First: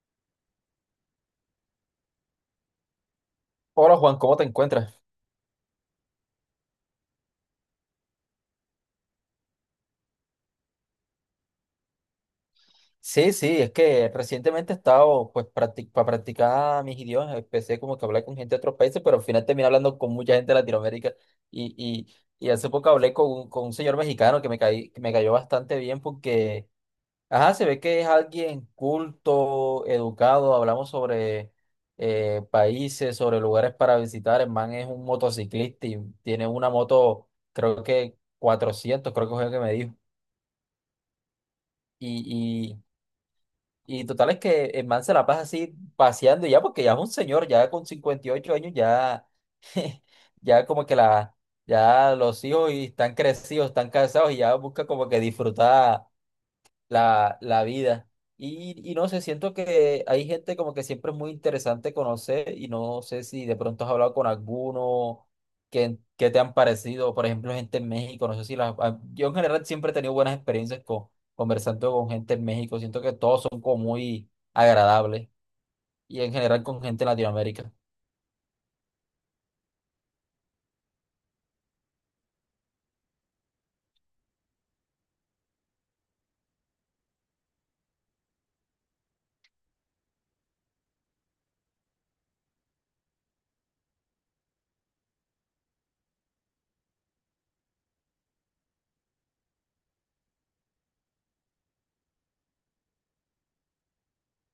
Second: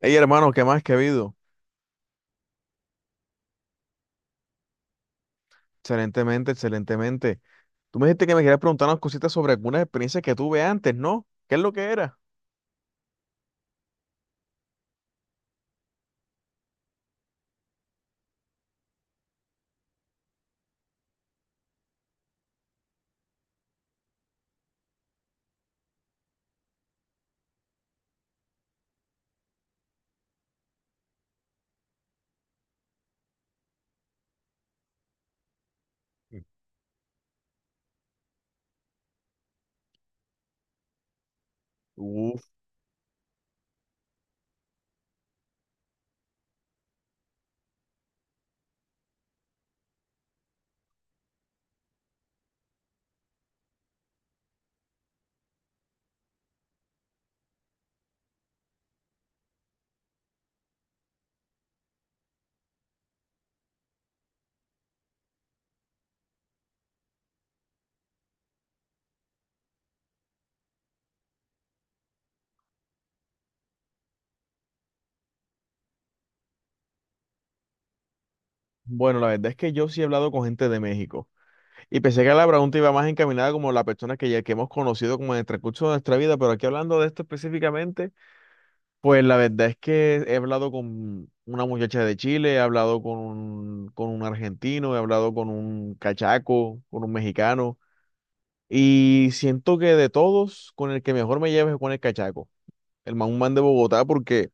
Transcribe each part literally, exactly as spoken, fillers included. Hey hermano, ¿qué más que ha habido? Hola Juan, ¿cómo te encuentras? Excelentemente, excelentemente. Tú me dijiste que me querías preguntar unas cositas sobre algunas experiencias que tuve antes, ¿no? ¿Qué es lo que era? Sí, sí, es que recientemente he estado, pues, practi- para practicar mis idiomas, empecé como que a hablar con gente de otros países, pero al final terminé hablando con mucha gente de Latinoamérica y, y, y hace poco hablé con un, con un señor mexicano que me, caí, que me cayó bastante bien porque, ajá, se ve que es alguien culto, educado, hablamos sobre eh, países, sobre lugares para visitar, el man es un motociclista y tiene una moto, creo que cuatrocientos, creo que fue lo que me dijo. Uf, Y total es que el man se la pasa así paseando ya, porque ya es un señor, ya con cincuenta y ocho años, ya, ya como que la, ya los hijos y están crecidos, están casados y ya busca como que disfrutar la, la vida. Y, y no sé, siento que hay gente como que siempre es muy interesante conocer y no sé si de pronto has hablado con alguno que, que te han parecido, por ejemplo, gente en México, no sé si las... a- yo en general siempre he tenido buenas experiencias con, conversando con gente en México, siento que todos son como muy agradables y en general con gente en Latinoamérica. bueno, la verdad es que yo sí he hablado con gente de México y pensé que la pregunta iba más encaminada como la persona que ya que hemos conocido como en el transcurso de nuestra vida, pero aquí hablando de esto específicamente, pues la verdad es que he hablado con una muchacha de Chile, he hablado con un, con un argentino, he hablado con un cachaco, con un mexicano. Y siento que de todos, con el que mejor me llevo es con el cachaco, el man, un man de Bogotá, porque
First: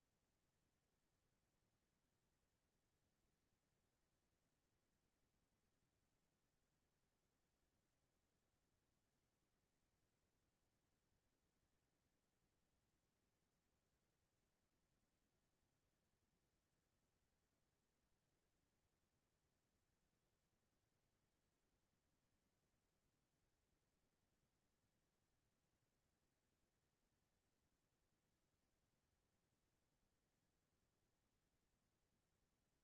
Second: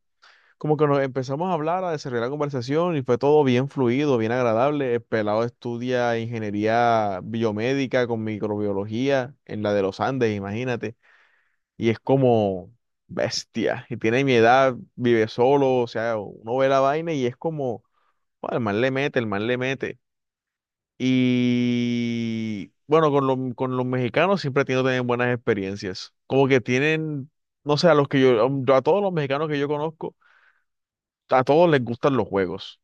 como que nos empezamos a hablar, a desarrollar la conversación y fue todo bien fluido, bien agradable. El pelado estudia ingeniería biomédica con microbiología en la de los Andes, imagínate. Y es como bestia. Y tiene mi edad, vive solo, o sea, uno ve la vaina y es como, "Joder, el man le mete, el man le mete". Y bueno, con, los- con los mexicanos siempre he tenido también buenas experiencias. Como que tienen, no sé, a los que yo, um, yo- a todos los mexicanos que yo conozco, a todos les gustan los juegos.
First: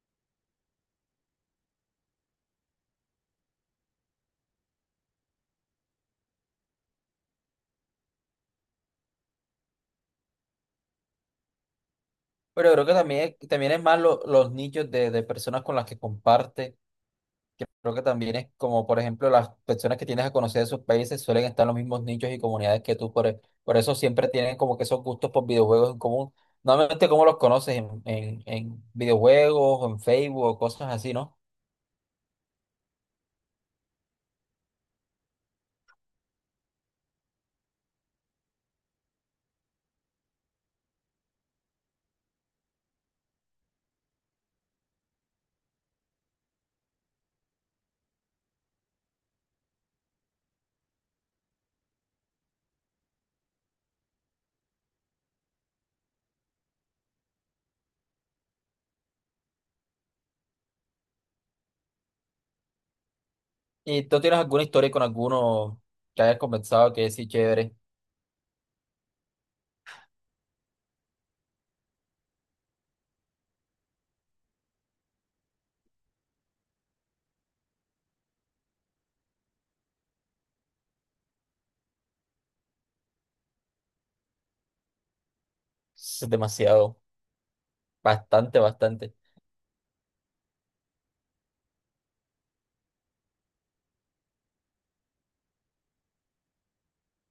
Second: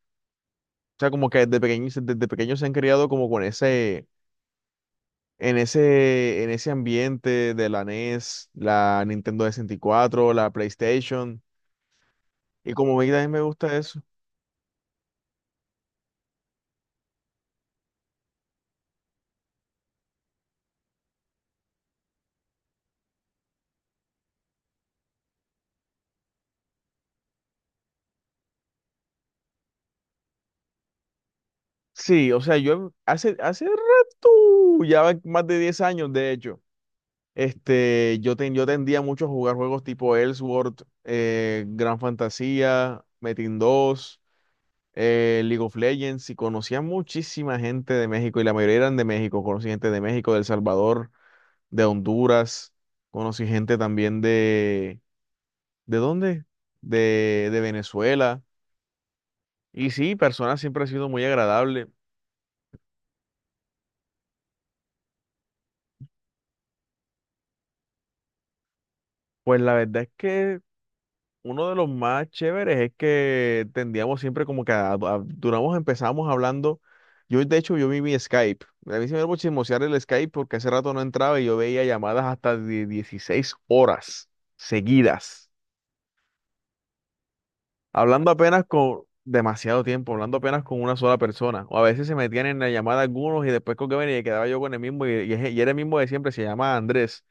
O sea, como que desde pequeños, desde pequeños se han criado como con ese, en ese, en ese ambiente de la NES, la Nintendo sesenta y cuatro la PlayStation. Pero Y creo que como a mí también también, me también gusta es más eso. lo- los nichos de, de personas con las que comparte que creo que también es como, por ejemplo, las personas que tienes a conocer de sus países suelen estar en los mismos nichos y comunidades que tú, por, e- por eso siempre tienen como que esos gustos por videojuegos en común. Normalmente, ¿cómo los conoces? En, en, en videojuegos, o en Facebook, o cosas así, ¿no? Sí, o sea, yo hace, hace rato, ya va más de diez años, de hecho. Este, yo, ten- yo tendía mucho a jugar juegos tipo Ellsworth, eh, Gran Fantasía, Metin dos, eh, League of Legends, y conocía muchísima gente de México, y la mayoría eran de México. Conocí gente de México, de El Salvador, de Honduras, conocí gente también de... ¿De dónde? De, de Venezuela. Y sí, personas siempre ha sido muy agradable. ¿Y tú tienes alguna historia con alguno que hayas conversado que sí, chévere? Pues la verdad es que uno de los más chéveres es que tendíamos siempre como que a- a- duramos, empezamos hablando. Yo, de hecho, yo vi mi Skype. A mí se me iba a chismosear el Skype porque hace rato no entraba y yo veía llamadas hasta de dieciséis horas seguidas. Es demasiado, Hablando bastante, apenas con bastante. demasiado tiempo, hablando apenas con una sola persona. O a veces se metían en la llamada algunos y después con que venía y quedaba yo con el mismo y, y es- y era el mismo de siempre, se llama Andrés,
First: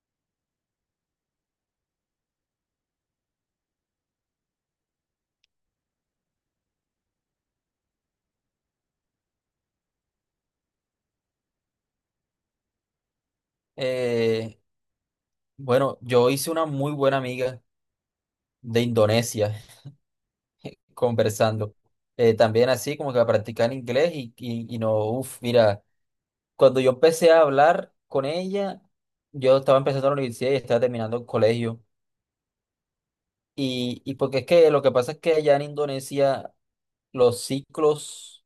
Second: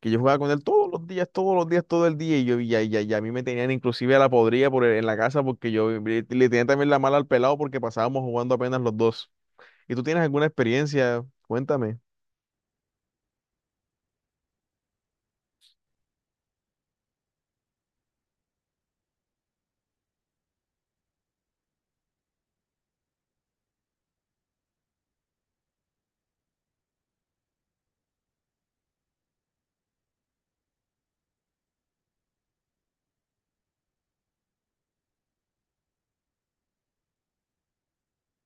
que yo jugaba con él todos los días, todos los días, todo el día, y yo ya, ya, ya a mí me tenían inclusive a la podrida por el- en la casa porque yo le, le tenía también la mala al pelado porque pasábamos jugando apenas los dos. ¿Y tú tienes alguna experiencia? Cuéntame. Eh, bueno, yo hice una muy buena amiga de Indonesia conversando. Eh, también así como que a practicar inglés y, y, y no, uff, mira, cuando yo empecé a hablar con ella, yo estaba empezando la universidad y estaba terminando el colegio. Y, y porque es que lo que pasa es que allá en Indonesia los ciclos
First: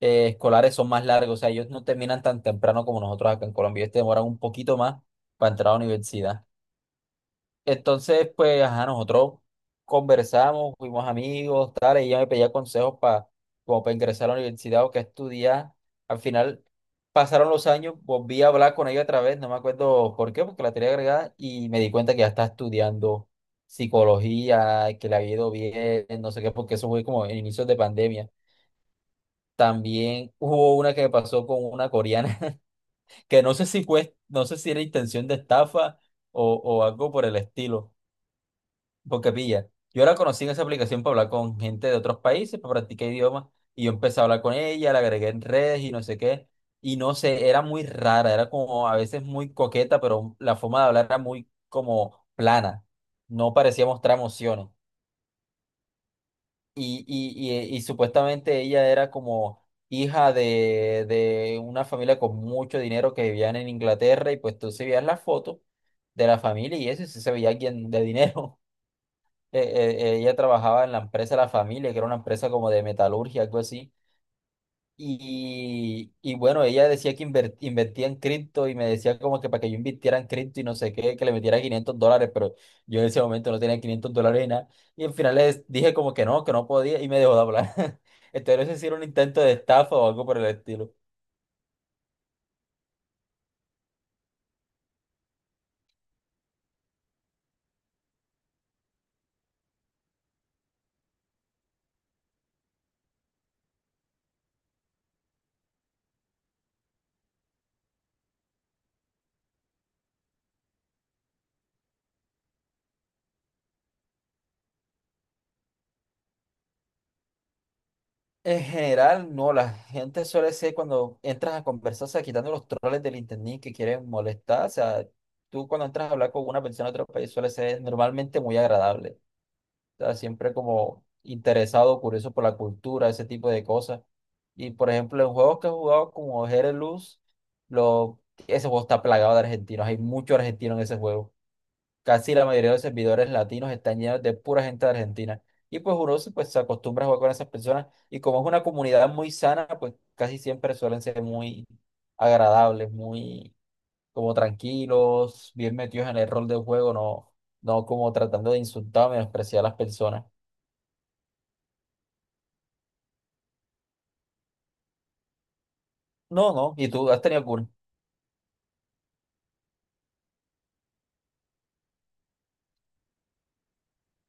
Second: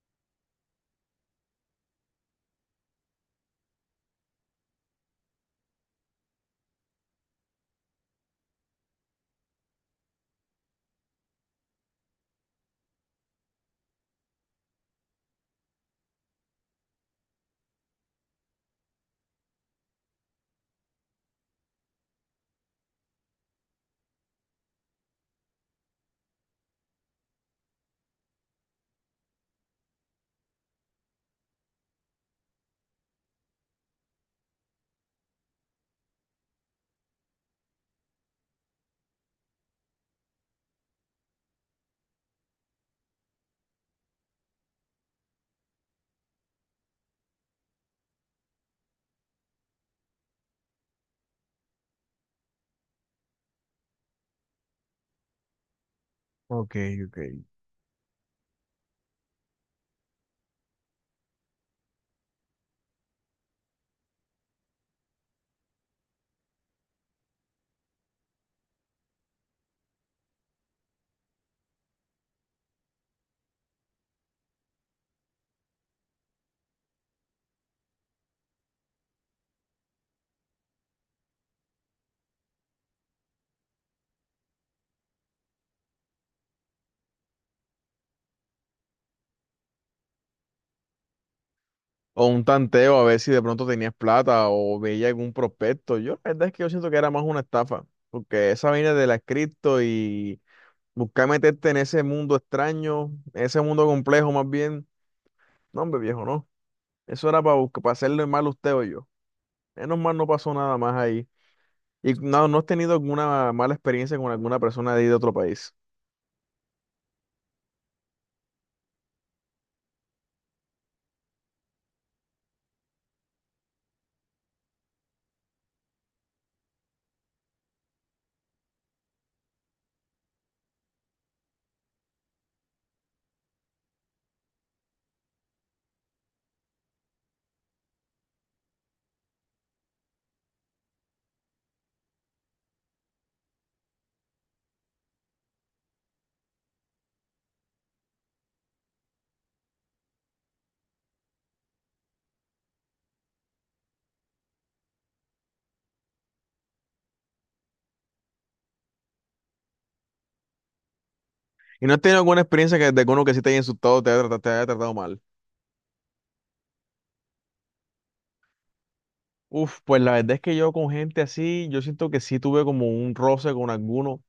eh, escolares son más largos, o sea, ellos no terminan tan temprano como nosotros acá en Colombia, ellos te demoran un poquito más para entrar a la universidad. Entonces, pues, ajá, nosotros conversamos, fuimos amigos, tal, y ella me pedía consejos para, como para ingresar a la universidad o qué estudiar. Al final, pasaron los años, volví a hablar con ella otra vez, no me acuerdo por qué, porque la tenía agregada, y me di cuenta que ya está estudiando psicología, que le había ido bien, no sé qué, porque eso fue como en inicios de pandemia. También hubo una que me pasó con una coreana, que no sé si fue, no sé si era intención de estafa o, o algo por el estilo porque pilla, yo la conocí en esa aplicación para hablar con gente de otros países, para practicar idiomas, y yo empecé a hablar con ella, la agregué en redes y no sé qué, y no sé, era muy rara, era como a veces muy coqueta, pero la forma de hablar era muy como plana, no parecía mostrar emociones. Ok, Y, ok. y, y, y supuestamente ella era como hija de, de una familia con mucho dinero que vivían en Inglaterra, y pues tú se veías la foto de la familia y eso, y sí se veía alguien de dinero. Eh, eh, ella trabajaba en la empresa de la familia, que era una empresa como de metalurgia, algo así. Y, y bueno, ella decía que inver- invertía en cripto y me decía como que para que yo invirtiera en cripto y no sé qué, que le metiera quinientos dólares, pero yo en ese momento no tenía quinientos dólares ni nada. Y al final les dije como que no, que no podía y me dejó de hablar. Entonces, no sé si era un intento de estafa o algo por el estilo. O un tanteo a ver si de pronto tenías plata o veía algún prospecto. Yo la verdad es que yo siento que era más una estafa, porque esa vaina de la cripto y buscar meterte en ese mundo extraño, ese mundo complejo más bien, no, hombre viejo, no. Eso era para, para hacerle mal a usted o yo. Menos mal no pasó nada más ahí. Y no, no has tenido alguna mala experiencia con alguna persona de ahí de otro país. En general, no, la gente suele ser cuando entras a conversar, o sea, quitando los troles del internet que quieren molestar, o sea, tú cuando entras a hablar con una persona de otro país suele ser normalmente muy agradable, o sea, siempre como interesado, curioso por la cultura, ese tipo de cosas. Y por ejemplo, en juegos que he jugado como Jerez Luz, lo, ese juego está plagado de argentinos, hay mucho argentino en ese juego. Casi la mayoría de los servidores latinos están llenos de pura gente de Argentina. Y pues uno se- pues, se acostumbra a jugar con esas personas. Y como es una comunidad muy sana, pues casi siempre suelen ser muy agradables, muy como tranquilos, bien metidos en el rol del juego, no, no como tratando de insultar o menospreciar a las personas. Y no has tenido alguna experiencia que, de alguno que sí te haya insultado, te haya tratado, te haya tratado mal. No, no. ¿Y tú has tenido algún Uf, pues la verdad es que yo con gente así, yo siento que sí tuve como un roce con alguno,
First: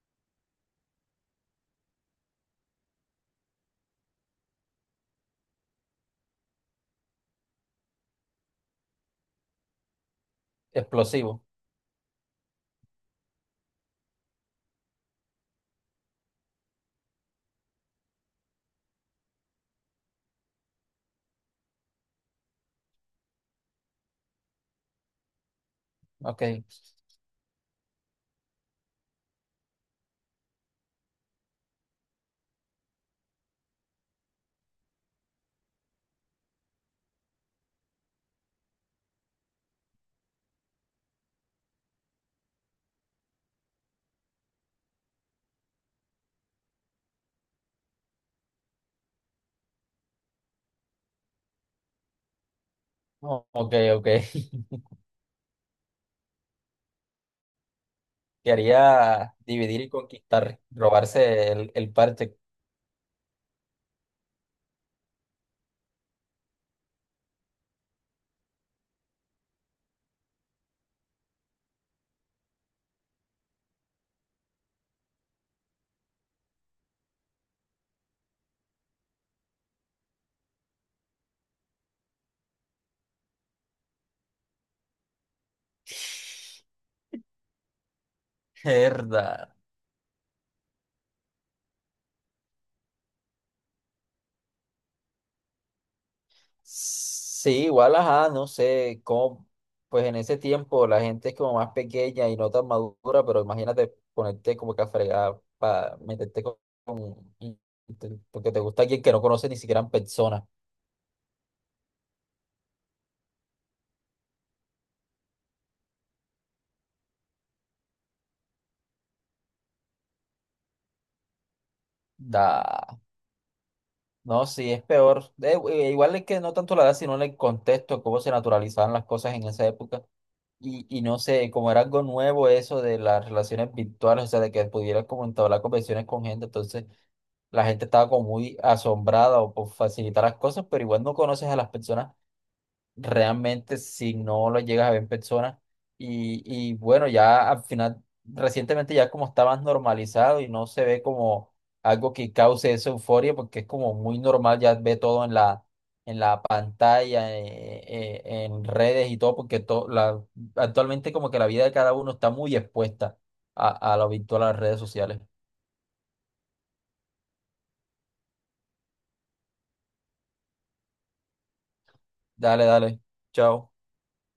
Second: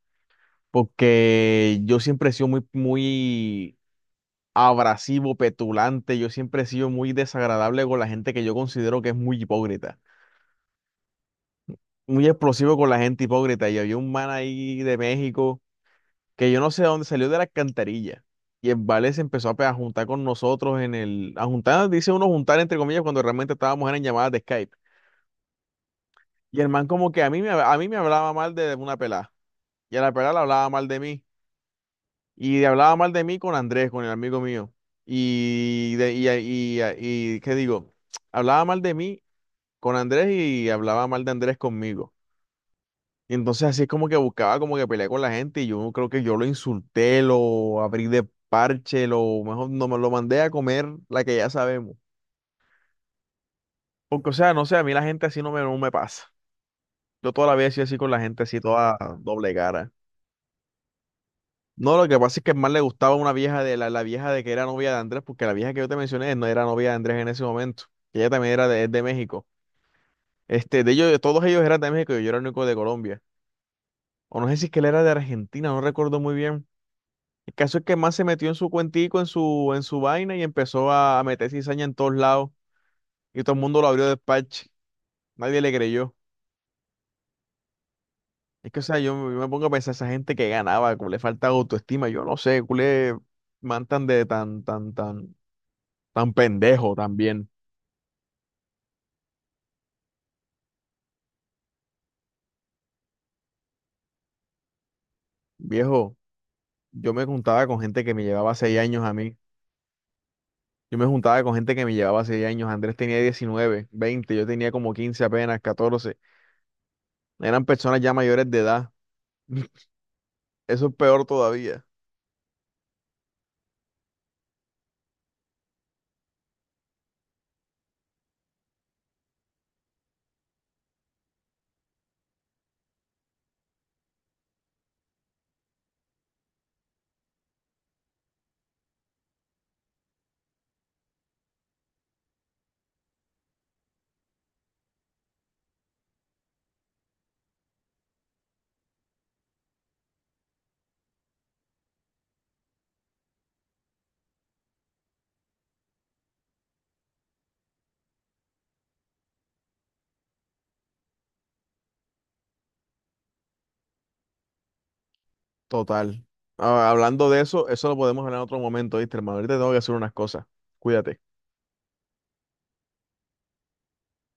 porque yo siempre he sido muy, muy abrasivo, petulante, yo siempre he sido muy desagradable con la gente que yo considero que es muy hipócrita, explosivo? muy explosivo con la gente hipócrita. Y había un man ahí de México, que yo no sé de dónde salió de la alcantarilla. Y el Vale se empezó a, pe- a juntar con nosotros en el... A juntar, dice uno juntar entre comillas, cuando realmente estábamos eran en llamadas de Skype. Y Ok. el man como que a mí me, a mí me hablaba mal de una pelada. Y a la pelada le hablaba mal de mí. Y le hablaba mal de mí con Andrés, con el amigo mío. Y, de, y, y, y- ¿Qué digo? Hablaba mal de mí con Andrés y hablaba mal de Andrés conmigo. Y entonces así es como que buscaba como que pelear con la gente y yo creo que yo lo insulté, lo abrí de parche, lo mejor no me lo mandé a comer la que ya sabemos. No, ok, ok. Porque o sea, no sé, a mí la gente así no me, no me pasa. Yo toda la vida he sido así con la gente así toda Quería doble dividir y cara. conquistar, robarse el, el No, lo que parche. pasa es que más le gustaba una vieja de la, la vieja de que era novia de Andrés, porque la vieja que yo te mencioné no era novia de Andrés en ese momento. Ella también era de, es de México. Este, de ellos, de todos ellos eran de México y yo era el único de Colombia. O no sé si es que él era de Argentina, no recuerdo muy bien. El caso es que más se metió en su cuentico, en su, en su vaina y empezó a meter cizaña en todos lados. Y todo el mundo lo abrió de parche. Nadie le creyó. Es que, o sea, yo, me yo me Herda. pongo a pensar, esa gente que ganaba, como le falta autoestima, yo no sé, culé, man tan de tan, tan, tan, tan pendejo también. Sí, igual, ajá, no sé cómo, pues en ese tiempo la gente es como más pequeña y no tan madura, pero imagínate ponerte como que a fregar para Viejo, meterte con, yo me con- y- juntaba con gente que te- me porque llevaba te seis gusta alguien años que a no mí. conoce ni siquiera en persona. Yo me juntaba con gente que me llevaba seis años. Andrés tenía diecinueve, veinte, yo tenía como quince apenas, catorce. Eran personas ya mayores de edad. Eso es peor todavía. Da, no, sí, es peor. Eh, eh, igual es que no tanto la edad, sino en el contexto, cómo se naturalizaban las cosas en esa época. Y, y no sé, como era algo nuevo eso de las relaciones virtuales, o sea, de que pudieras como entablar conversaciones con gente, entonces la gente estaba como muy asombrada o por facilitar las cosas, pero igual no conoces a las personas realmente si no lo llegas a ver en persona. Y, y bueno, ya al final, recientemente ya como está más normalizado y no se ve como algo que cause esa euforia, porque es como muy normal, ya ve todo en la, en la pantalla, eh, eh, en redes y todo, porque to- la, actualmente como que la vida de cada uno está muy expuesta a, a lo virtual, a las redes sociales. Total. Ah, hablando de eso, eso lo podemos hablar en otro momento, ¿viste, hermano? Ahorita tengo que hacer unas cosas. Cuídate. Dale, dale, chao.